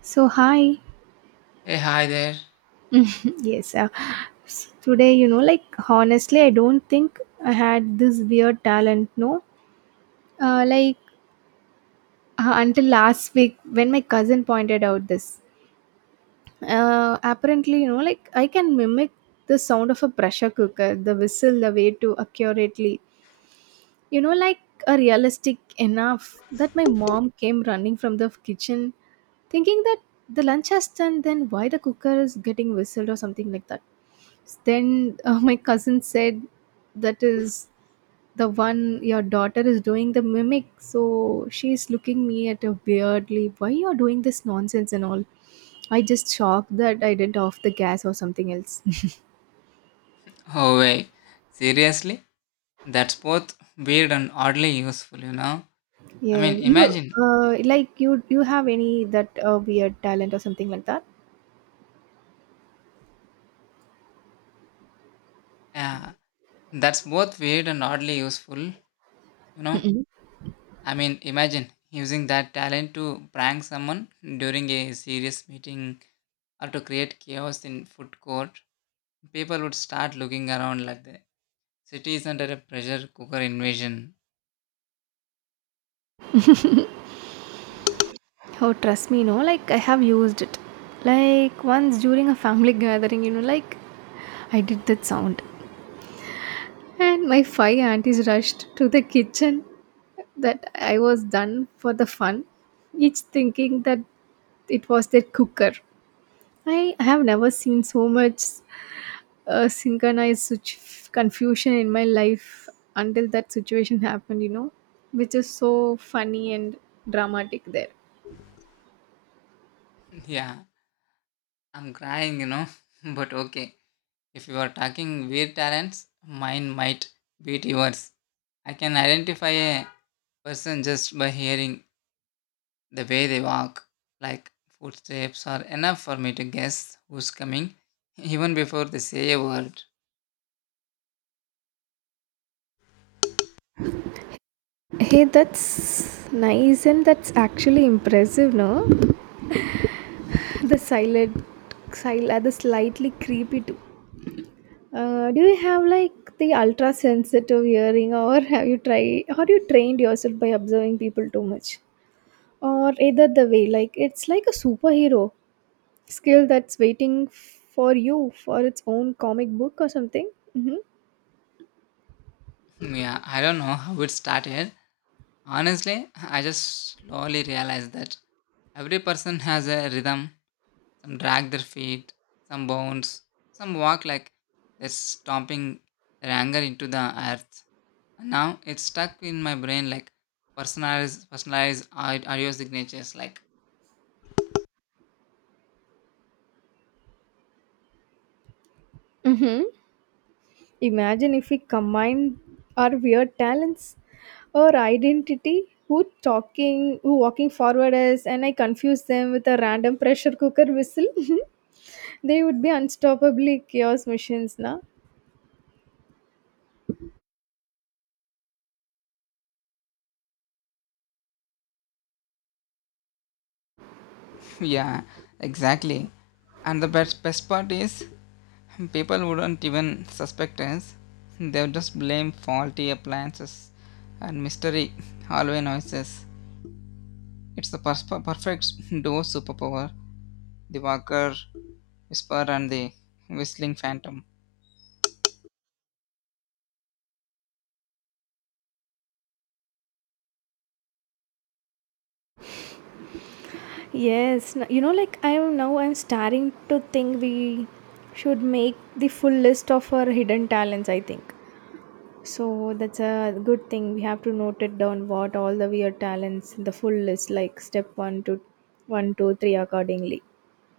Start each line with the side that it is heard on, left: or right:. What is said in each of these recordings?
right: So hi.
left: Hey, hi there.
right: Yes. Today, like honestly, I don't think I had this weird talent. No, like until last week when my cousin pointed out this. Apparently, like I can mimic the sound of a pressure cooker, the whistle, the way to accurately. Like a realistic enough that my mom came running from the kitchen thinking that the lunch has done, then why the cooker is getting whistled or something like that. Then my cousin said, that is the one your daughter is doing the mimic. So she's looking me at her weirdly, why you are doing this nonsense and all? I just shocked that I didn't off the gas or something else.
left: Oh, wait. Seriously? That's both weird and oddly useful, you know? I
right: Yeah,
left: mean,
right: you
left: imagine.
right: like you have any that weird talent or something like that?
left: Yeah, that's both weird and oddly useful, you know?
right: Mm-mm.
left: I mean, imagine using that talent to prank someone during a serious meeting or to create chaos in food court. People would start looking around like the city is under a pressure cooker invasion.
right: Oh, trust me, no, like I have used it. Like once during a family gathering, like I did that sound. And my five aunties rushed to the kitchen that I was done for the fun, each thinking that it was their cooker. I have never seen so much synchronized such confusion in my life until that situation happened, which is so funny and dramatic there.
left: Yeah, I'm crying, you know? But okay, if you are talking weird talents, mine might beat yours. I can identify a person just by hearing the way they walk, like footsteps are enough for me to guess who's coming, even before they say a word.
right: Hey, that's nice and that's actually impressive, no? The silent, the slightly creepy too. Do you have like the ultra sensitive hearing, or have you tried, or you trained yourself by observing people too much, or either the way? Like it's like a superhero skill that's waiting for you for its own comic book or something. Mm-hmm.
left: Yeah, I don't know how it started. Honestly, I just slowly realized that every person has a rhythm. Some drag their feet, some bounce, some walk like they're stomping their anger into the earth. Now it's stuck in my brain like personalized au- audio signatures like
right: Mm-hmm. Imagine if we combine our weird talents, our identity, who talking, who walking forward is, and I confuse them with a random pressure cooker whistle. They would be unstoppably chaos machines, na?
left: Yeah, exactly. And the best, best part is, people wouldn't even suspect us. They'll just blame faulty appliances and mystery hallway noises. It's the persp- perfect duo superpower, the walker, whisper, and the whistling phantom.
right: Yes, like I'm starting to think we should make the full list of our hidden talents, I think. So that's a good thing. We have to note it down what all the weird talents, the full list, like step one to one, two, three accordingly.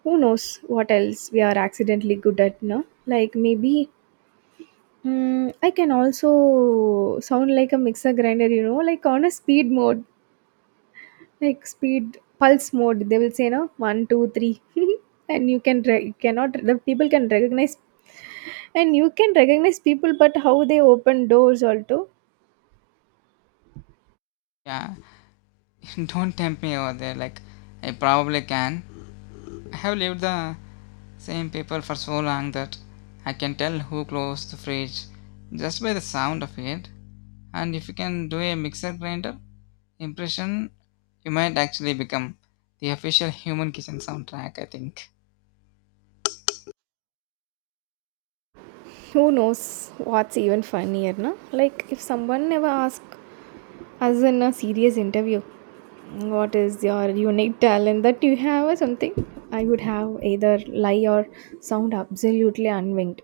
right: Who knows what else we are accidentally good at, no? Like maybe I can also sound like a mixer grinder, like on a speed mode, like speed pulse mode. They will say, no, one, two, three. And you can cannot the people can recognize and you can recognize people but how they open doors also.
left: Yeah, don't tempt me over there, like, I probably can. I have lived the same people for so long that I can tell who closed the fridge just by the sound of it. And if you can do a mixer grinder impression, you might actually become the official human kitchen soundtrack, I think.
right: Who knows what's even funnier, no? Like, if someone never asks us in a serious interview, what is your unique talent that you have or something, I would have either lie or sound absolutely unwinged.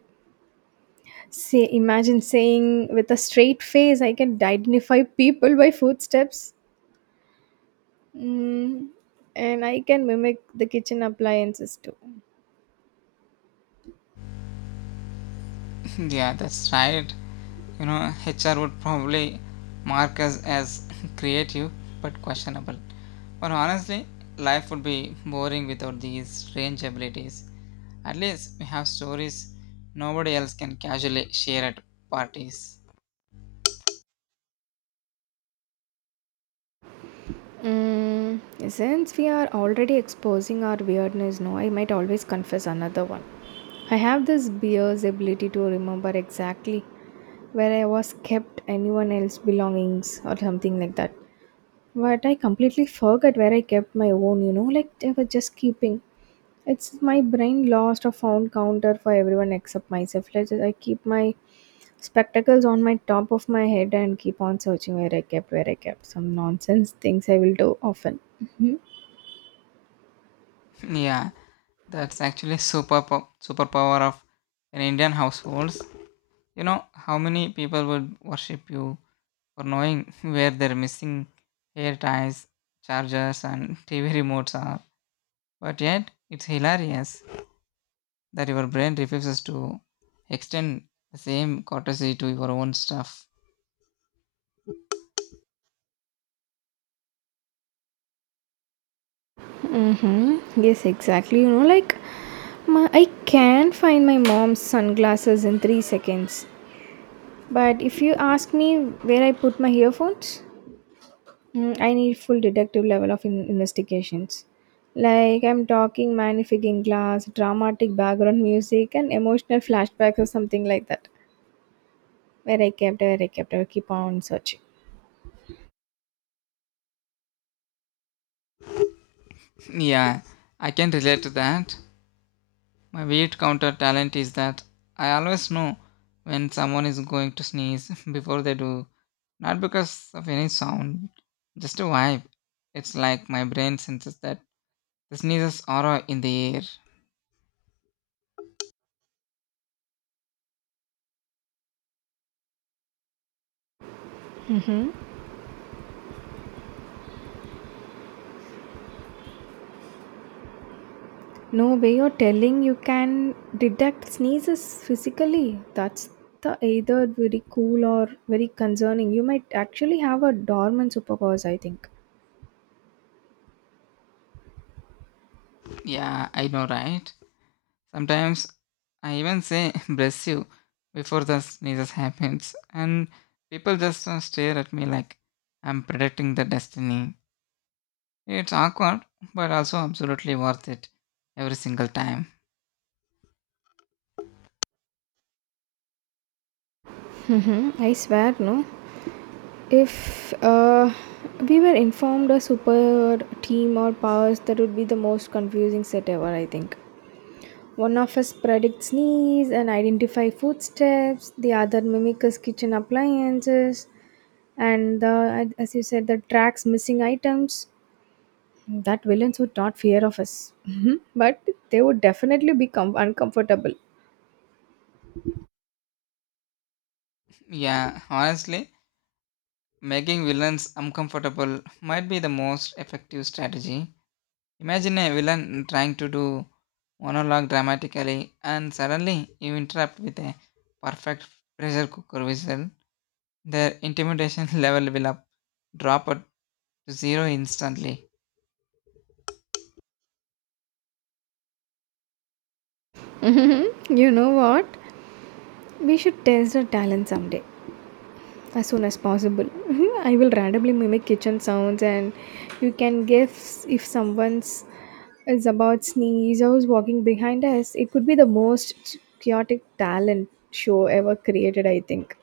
right: Say, imagine saying with a straight face, I can identify people by footsteps. Mm, and I can mimic the kitchen appliances too.
left: Yeah, that's right. You know, HR would probably mark us as creative but questionable. But honestly, life would be boring without these strange abilities. At least we have stories nobody else can casually share at parties.
right: Mm, since we are already exposing our weirdness, no, I might always confess another one. I have this beer's ability to remember exactly where I was kept anyone else's belongings or something like that. But I completely forgot where I kept my own, like I was just keeping. It's my brain lost a found counter for everyone except myself. Let's I keep my spectacles on my top of my head and keep on searching where I kept some nonsense things I will do often. Hmm.
left: Yeah, that's actually super po- superpower of an Indian households. You know how many people would worship you for knowing where their missing hair ties, chargers, and TV remotes are. But yet, it's hilarious that your brain refuses to extend the same courtesy to your own stuff.
right: Mm-hmm. Yes, exactly. Like I can find my mom's sunglasses in 3 seconds. But if you ask me where I put my earphones, I need full detective level of investigations. Like I'm talking magnifying glass, dramatic background music, and emotional flashbacks or something like that. Where I kept, I keep on searching.
left: Yeah, I can relate to that. My weird counter talent is that I always know when someone is going to sneeze before they do, not because of any sound, just a vibe. It's like my brain senses that the sneezes aura in the air.
right: No way you're telling you can detect sneezes physically. That's the either very cool or very concerning. You might actually have a dormant superpowers, I think.
left: Yeah, I know, right? Sometimes I even say bless you before the sneezes happens, and people just stare at me like I'm predicting the destiny. It's awkward, but also absolutely worth it every single time.
right: Mm-hmm. I swear, no. If we were informed a super team or powers, that would be the most confusing set ever, I think. One of us predicts sneeze and identify footsteps, the other mimics kitchen appliances, and the, as you said, the tracks missing items. That villains would not fear of us, Mhm. But they would definitely become uncomfortable.
left: Yeah, honestly, making villains uncomfortable might be the most effective strategy. Imagine a villain trying to do monologue dramatically and suddenly you interrupt with a perfect pressure cooker whistle. Their intimidation level will up drop it to zero instantly.
right: You know what? We should test our talent someday, as soon as possible. I will randomly mimic kitchen sounds and you can guess if someone's is about sneeze or is walking behind us. It could be the most chaotic talent show ever created, I think.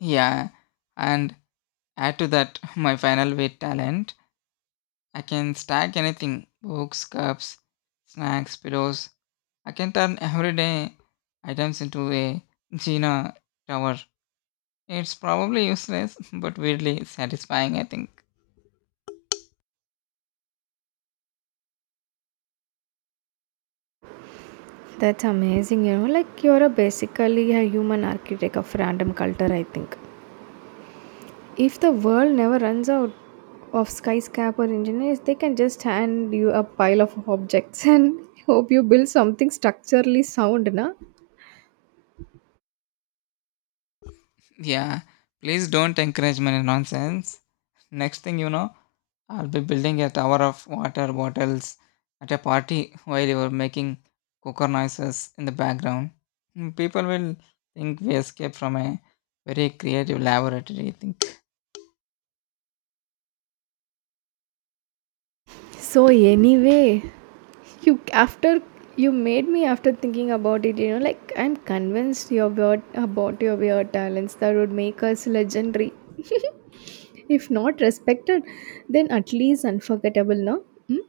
left: Yeah, and add to that my final weight talent. I can stack anything books, cups, snacks, pillows. I can turn everyday items into a Gina tower. It's probably useless, but weirdly satisfying, I think.
right: That's amazing. Like you're a basically a human architect of random culture, I think. If the world never runs out of skyscraper engineers, they can just hand you a pile of objects and hope you build something structurally sound, na?
left: Yeah, please don't encourage my nonsense. Next thing you know, I'll be building a tower of water bottles at a party while you're making cooker noises in the background. Mm, people will think we escaped from a very creative laboratory, I think.
right: So anyway, you after you made me after thinking about it, like I'm convinced your weird talents that would make us legendary. If not respected, then at least unforgettable, no? Hmm?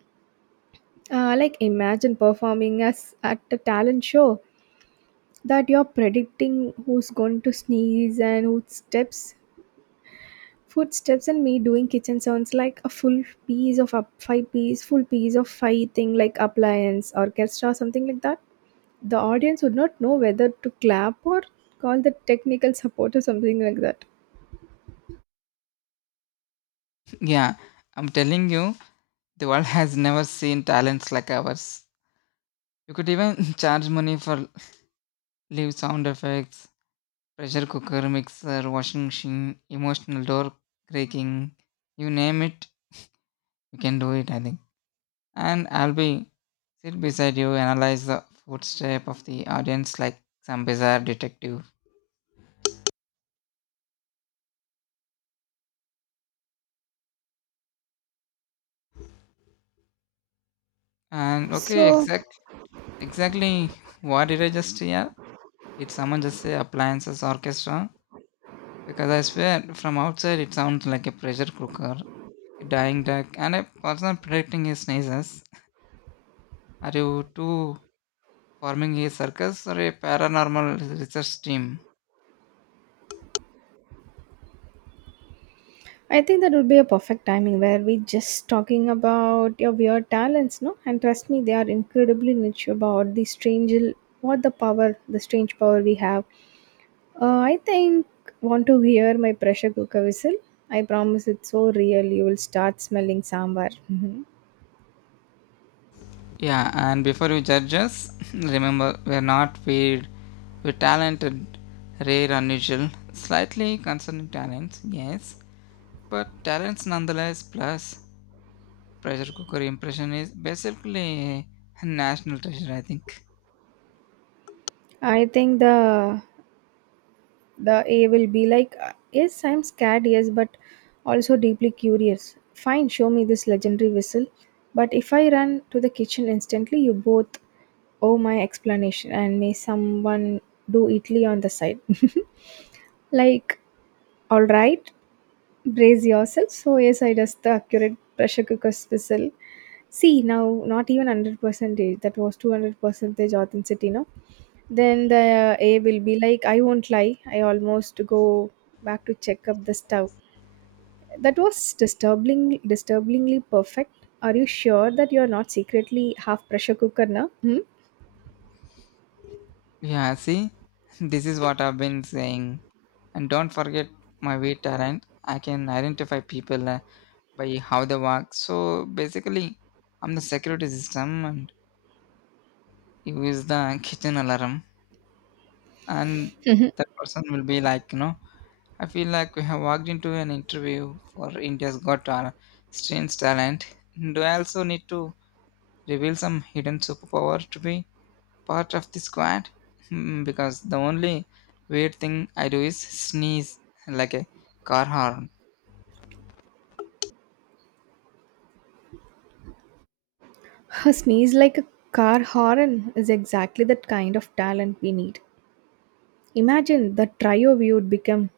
right: Like imagine performing as at a talent show that you're predicting who's going to sneeze and who steps footsteps and me doing kitchen sounds like a full piece of up five-piece, full piece of five thing like appliance, orchestra, something like that. The audience would not know whether to clap or call the technical support or something like that.
left: Yeah, I'm telling you, the world has never seen talents like ours. You could even charge money for live sound effects, pressure cooker, mixer, washing machine, emotional door creaking, you name it. You can do it, I think. And I'll be sit beside you, analyze the footstep of the audience like some bizarre detective. And okay,
right: So
left: exactly what did I just hear? Did someone just say appliances orchestra? Because I swear from outside it sounds like a pressure cooker, a dying duck, and a person predicting his sneezes. Are you two forming a circus or a paranormal research team?
right: I think that would be a perfect timing where we just talking about your weird talents, no? And trust me, they are incredibly niche about the strange what the power, the strange power we have. I think want to hear my pressure cooker whistle. I promise it's so real. You will start smelling sambar. Mhm.
left: Yeah, and before you judge us, remember we're not weird. We're talented, rare, unusual, slightly concerning talents, yes, but talents nonetheless. Plus, pressure cooker impression is basically a national treasure, I think.
right: I think the A will be like, yes, I'm scared, yes, but also deeply curious. Fine, show me this legendary whistle. But if I run to the kitchen instantly, you both owe my explanation, and may someone do Italy on the side. Like, all right, brace yourself. So yes, I just the accurate pressure cooker whistle. See now, not even 100%. That was 200% authenticity. No, then the A will be like, I won't lie. I almost go back to check up the stove. That was disturbingly perfect. Are you sure that you are not secretly half pressure cooker now? Hmm?
left: Yeah, see, this is what I've been saying. And don't forget my weird talent. I can identify people by how they walk. So basically, I'm the security system, and you is the kitchen alarm. And
right: Mhm.
left: that person will be like, you know, I feel like we have walked into an interview for India's Got Talent, strange talent. Do I also need to reveal some hidden superpower to be part of the squad? Hmm, because the only weird thing I do is sneeze like a car horn.
right: Her sneeze like a car horn is exactly that kind of talent we need. Imagine the trio we would become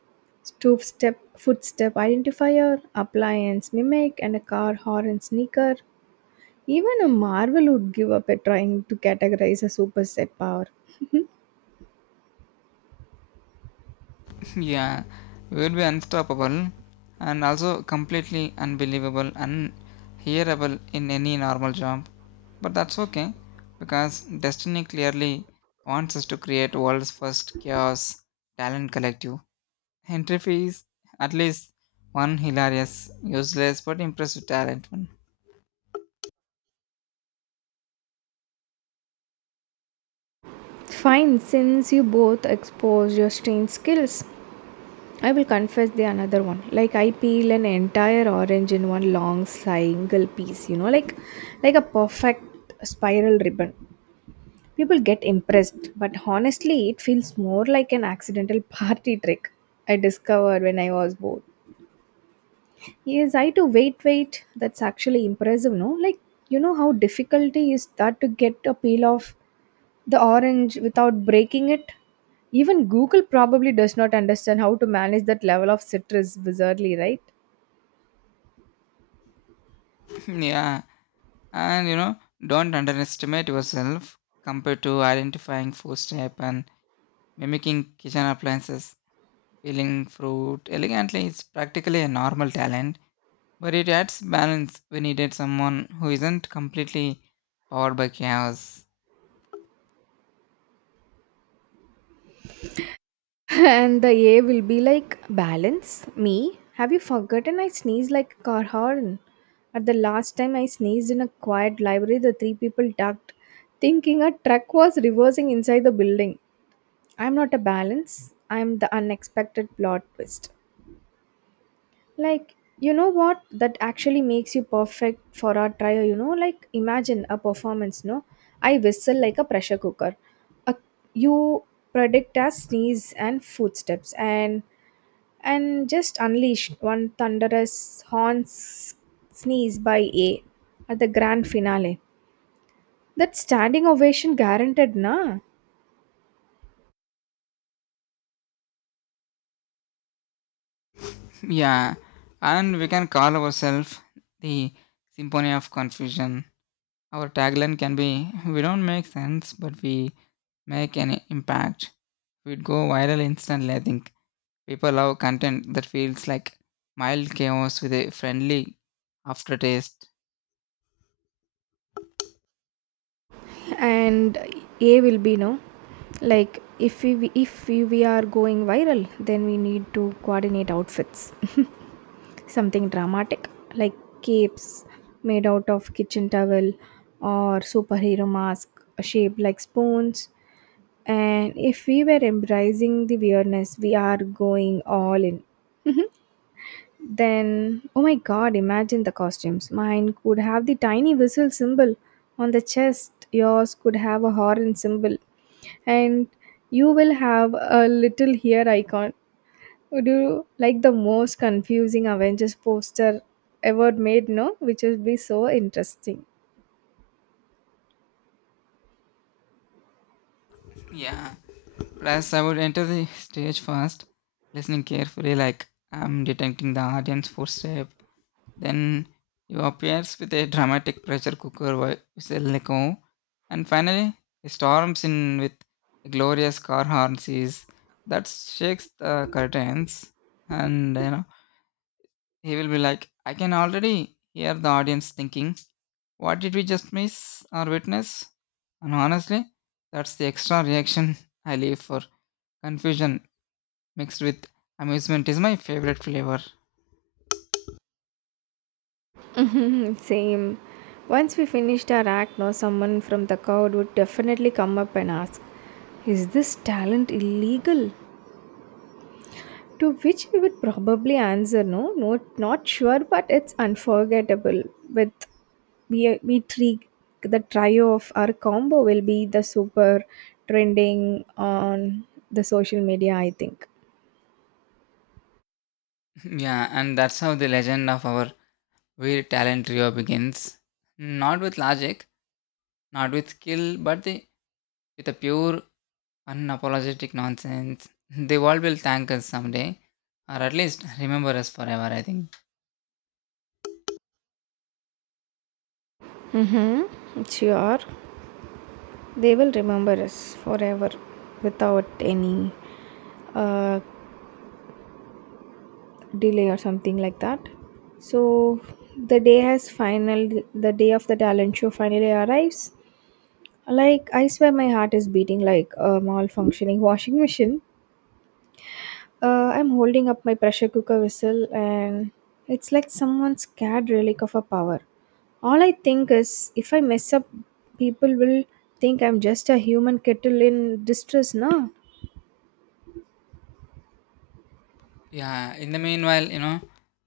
right: step, footstep, identifier, appliance, mimic, and a car horn sneaker. Even a marvel would give up at trying to categorize a superset power.
left: Yeah, we would be unstoppable and also completely unbelievable and hearable in any normal job. But that's okay, because destiny clearly wants us to create world's first chaos talent collective. Entry fees at least one hilarious, useless but impressive talent one.
right: Fine, since you both expose your strange skills, I will confess the another one. Like I peel an entire orange in one long single piece, like a perfect spiral ribbon. People get impressed, but honestly, it feels more like an accidental party trick I discovered when I was bored. Yes, I too wait, wait. That's actually impressive, no? Like, you know how difficult is that to get a peel off the orange without breaking it? Even Google probably does not understand how to manage that level of citrus wizardly, right?
left: Yeah. And you know, don't underestimate yourself compared to identifying food step and mimicking kitchen appliances. Peeling fruit elegantly is practically a normal talent, but it adds balance when needed someone who isn't completely powered by chaos.
right: And the A will be like, balance? Me? Have you forgotten I sneeze like a car horn? At the last time I sneezed in a quiet library, the three people ducked, thinking a truck was reversing inside the building. I'm not a balance, I'm the unexpected plot twist. Like, you know what? That actually makes you perfect for our trial, you know? Like, imagine a performance, no? I whistle like a pressure cooker. A, you predict as sneeze and footsteps, and just unleashed one thunderous horn sneeze by A at the grand finale. That standing ovation guaranteed, na?
left: Yeah, and we can call ourselves the Symphony of Confusion. Our tagline can be, we don't make sense, but we make an impact. We'd go viral instantly, I think. People love content that feels like mild chaos with a friendly aftertaste.
right: And A will be no. Like if we are going viral, then we need to coordinate outfits. Something dramatic like capes made out of kitchen towel or superhero mask shaped like spoons. And if we were embracing the weirdness, we are going all in. Then, oh my god, imagine the costumes. Mine could have the tiny whistle symbol on the chest, yours could have a horn symbol, and you will have a little hair icon. Would you like the most confusing Avengers poster ever made? No, which would be so interesting.
left: Yeah, plus I would enter the stage first, listening carefully, like I'm detecting the audience footstep. Then he appears with a dramatic pressure cooker wi- whistle like "Oh," and finally he storms in with a glorious car horn sees that shakes the curtains. And you know, he will be like, I can already hear the audience thinking, what did we just miss or witness? And honestly, that's the extra reaction I leave for. Confusion mixed with amusement is my favorite flavor.
right: Same. Once we finished our act, no, someone from the crowd would definitely come up and ask, is this talent illegal? To which we would probably answer, no, no, not sure, but it's unforgettable. With we three, the trio of our combo will be the super trending on the social media, I think.
left: Yeah, and that's how the legend of our where talent trio begins, not with logic, not with skill, but they, with a pure, unapologetic nonsense. The world will thank us someday, or at least remember us forever, I think.
right: Mm-hmm. Sure. They will remember us forever without any uh, delay or something like that. So the day of the talent show finally arrives. Like I swear my heart is beating like a malfunctioning washing machine. I'm holding up my pressure cooker whistle, and it's like someone's scared relic of a power. All I think is if I mess up, people will think I'm just a human kettle in distress, no?
left: Yeah, in the meanwhile, you know,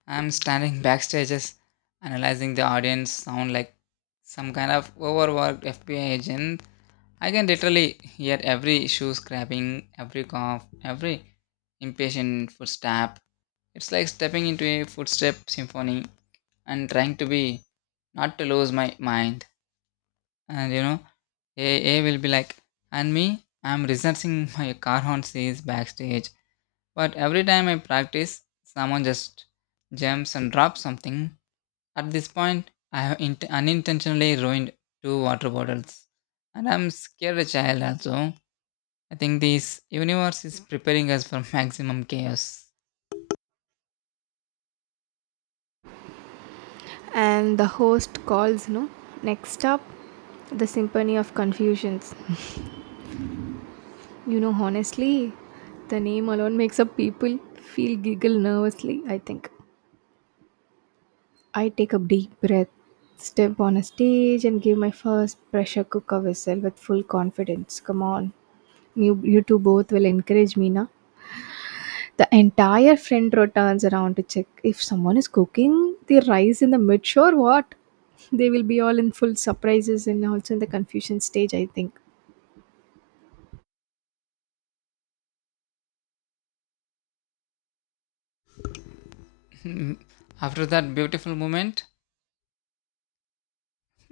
left: I'm standing backstages analyzing the audience sound like some kind of overworked FBI agent. I can literally hear every shoe scrapping, every cough, every impatient footstep. It's like stepping into a footstep symphony and trying to be not to lose my mind. And you know, A will be like, and me, I'm researching my car on stage backstage. But every time I practice, someone just jumps and drops something. At this point, I have int- unintentionally ruined two water bottles. And I'm scared a child also. I think this universe is preparing us for maximum chaos.
right: And the host calls, no? Next up, the Symphony of Confusions. You know, honestly, the name alone makes up people feel giggle nervously, I think. I take a deep breath, step on a stage, and give my first pressure cooker whistle with full confidence. Come on. You two both will encourage me, na? The entire friend row turns around to check if someone is cooking the rice in the mid or what? They will be all in full surprises and also in the confusion stage, I think.
left: After that beautiful moment,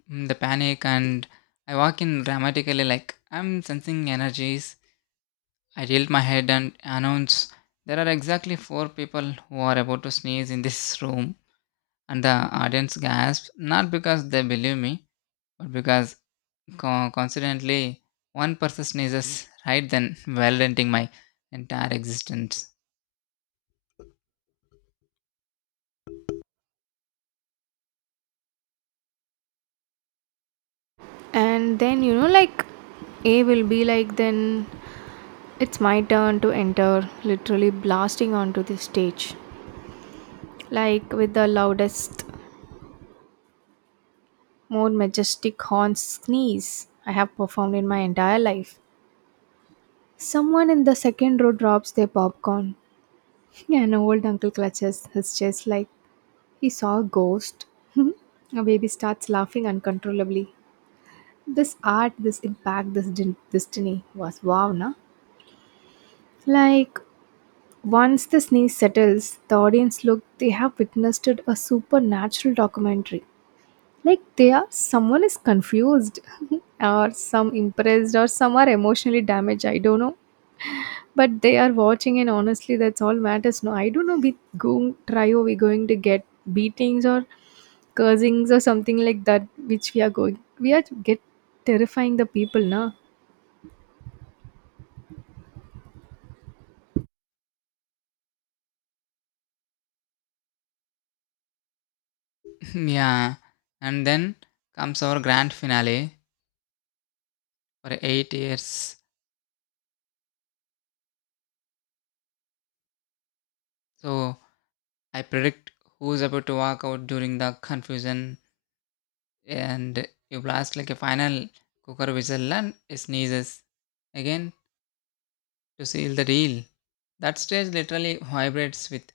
left: mm, the panic, and I walk in dramatically like I'm sensing energies. I tilt my head and announce, there are exactly four people who are about to sneeze in this room. And the audience gasps not because they believe me, but because co- coincidentally one person sneezes right then, well ending my entire existence.
right: And then, you know, like, A will be like, then it's my turn to enter, literally blasting onto the stage. Like with the loudest, more majestic horn sneeze I have performed in my entire life. Someone in the second row drops their popcorn. An old uncle clutches his chest like he saw a ghost. A baby starts laughing uncontrollably. This art, this impact, destiny was wow, na? Like once the sneeze settles, the audience look they have witnessed a supernatural documentary. Like they are someone is confused, or some impressed or some are emotionally damaged, I don't know. But they are watching, and honestly that's all matters. No, I don't know we going try or we going to get beatings or cursings or something like that which we are going we are get terrifying the people, na?
left: Yeah, and then comes our grand finale for 8 years. So I predict who's about to walk out during the confusion, and you blast like a final cooker whistle and sneezes again to seal the deal. That stage literally vibrates with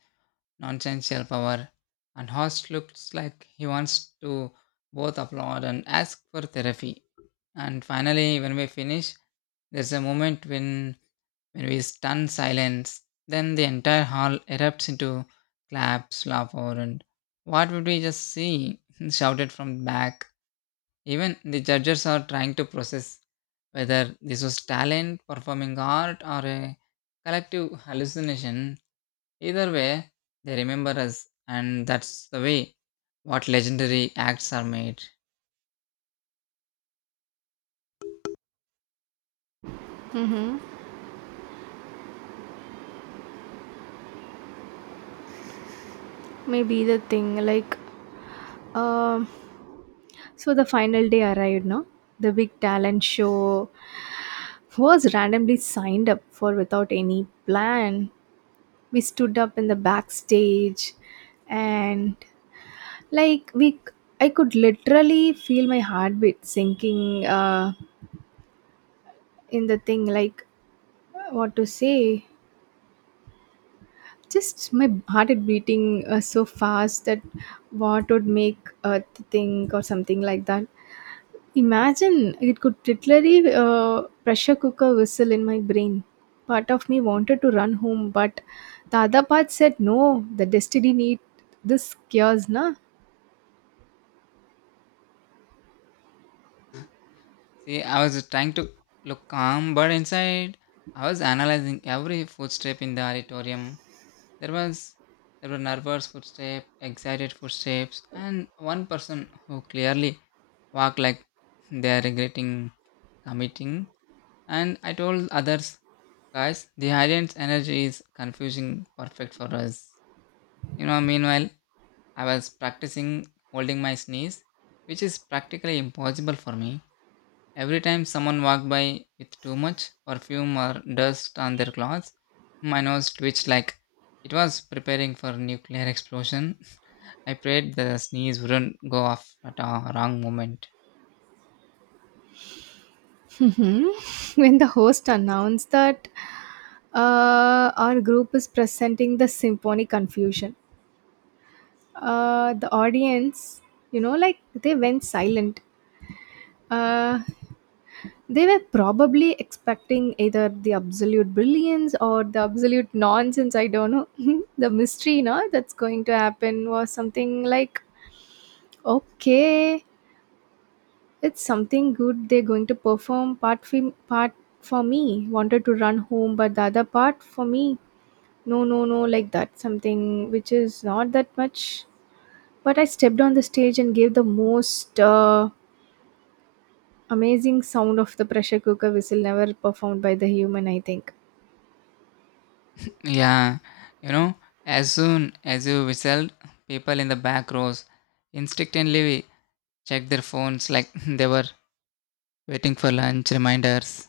left: nonsensical power, and Host looks like he wants to both applaud and ask for therapy. And finally, when we finish, there's a moment when we stun silence. Then the entire hall erupts into claps, laughter, and what would we just see? Shouted from back. Even the judges are trying to process whether this was talent, performing art, or a collective hallucination. Either way, they remember us, and that's the way what legendary acts are made.
right: Mm-hmm. Maybe the thing like um so the final day arrived, no? The big talent show was randomly signed up for without any plan. We stood up in the backstage and like we I could literally feel my heartbeat sinking, in the thing like what to say, just my heart is beating so fast that what would make a thing or something like that. Imagine it could literally pressure cooker whistle in my brain. Part of me wanted to run home, but the other part said, "No, the destiny need this cures, na."
left: See, I was trying to look calm, but inside I was analyzing every footstep in the auditorium. There was there were nervous footsteps, excited footsteps, and one person who clearly walked like they are regretting committing. And I told others, guys, the audience energy is confusing, perfect for us. You know, meanwhile, I was practicing holding my sneeze, which is practically impossible for me. Every time someone walked by with too much perfume or dust on their clothes, my nose twitched like it was preparing for nuclear explosion. I prayed the sneeze wouldn't go off at a wrong moment.
right: Mhm. When the host announced that our group is presenting the symphony confusion, the audience, you know, like they went silent. Uh, They were probably expecting either the absolute brilliance or the absolute nonsense. I don't know. The mystery, no, that's going to happen was something like, okay, it's something good they're going to perform. Part for me wanted to run home, but the other part for me, no, no, no, like that. Something which is not that much. But I stepped on the stage and gave the most amazing sound of the pressure cooker whistle never performed by the human, I think.
left: Yeah, you know, as soon as you whistled, people in the back rows instinctively checked their phones like they were waiting for lunch reminders.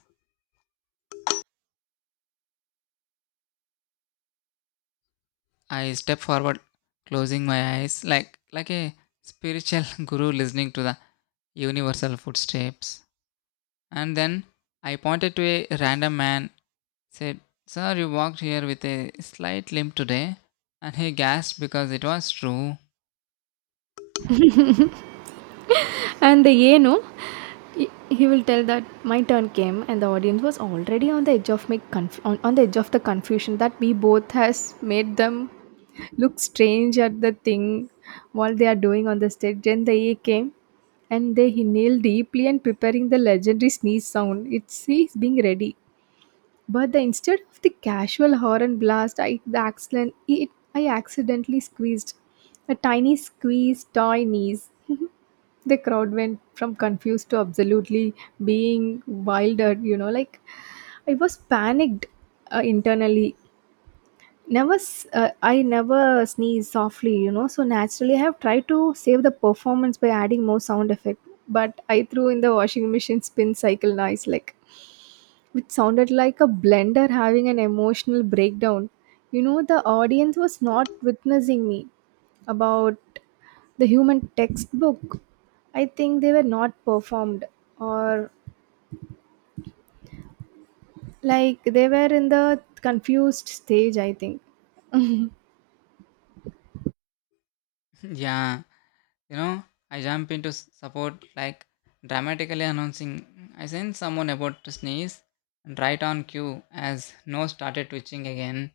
left: I stepped forward, closing my eyes like a spiritual guru listening to the universal footsteps. And then I pointed to a random man, said, sir, you walked here with a slight limp today. And he gasped because it was true.
right: And the ಏನು he he will tell that my turn came and the audience was already on the edge of the confusion that we both has made them look strange at the thing while they are doing on the stage, then the A came and they inhaled deeply and preparing the legendary sneeze sound, it's he's being ready, but the instead of the casual horn blast, I accidentally squeezed a tiny squeeze toy knees. The crowd went from confused to absolutely being wildered, you know, like I was panicked internally. Never s- I never sneeze softly, you know, so naturally I have tried to save the performance by adding more sound effect, but I threw in the washing machine spin cycle noise, like, which sounded like a blender having an emotional breakdown. You know, the audience was not witnessing me, about the human textbook, I think they were not performed or like they were in the confused stage, I think.
left: Yeah, you know, I jump into s- support like dramatically announcing, I sense someone about to sneeze. And right on cue, as nose started twitching again.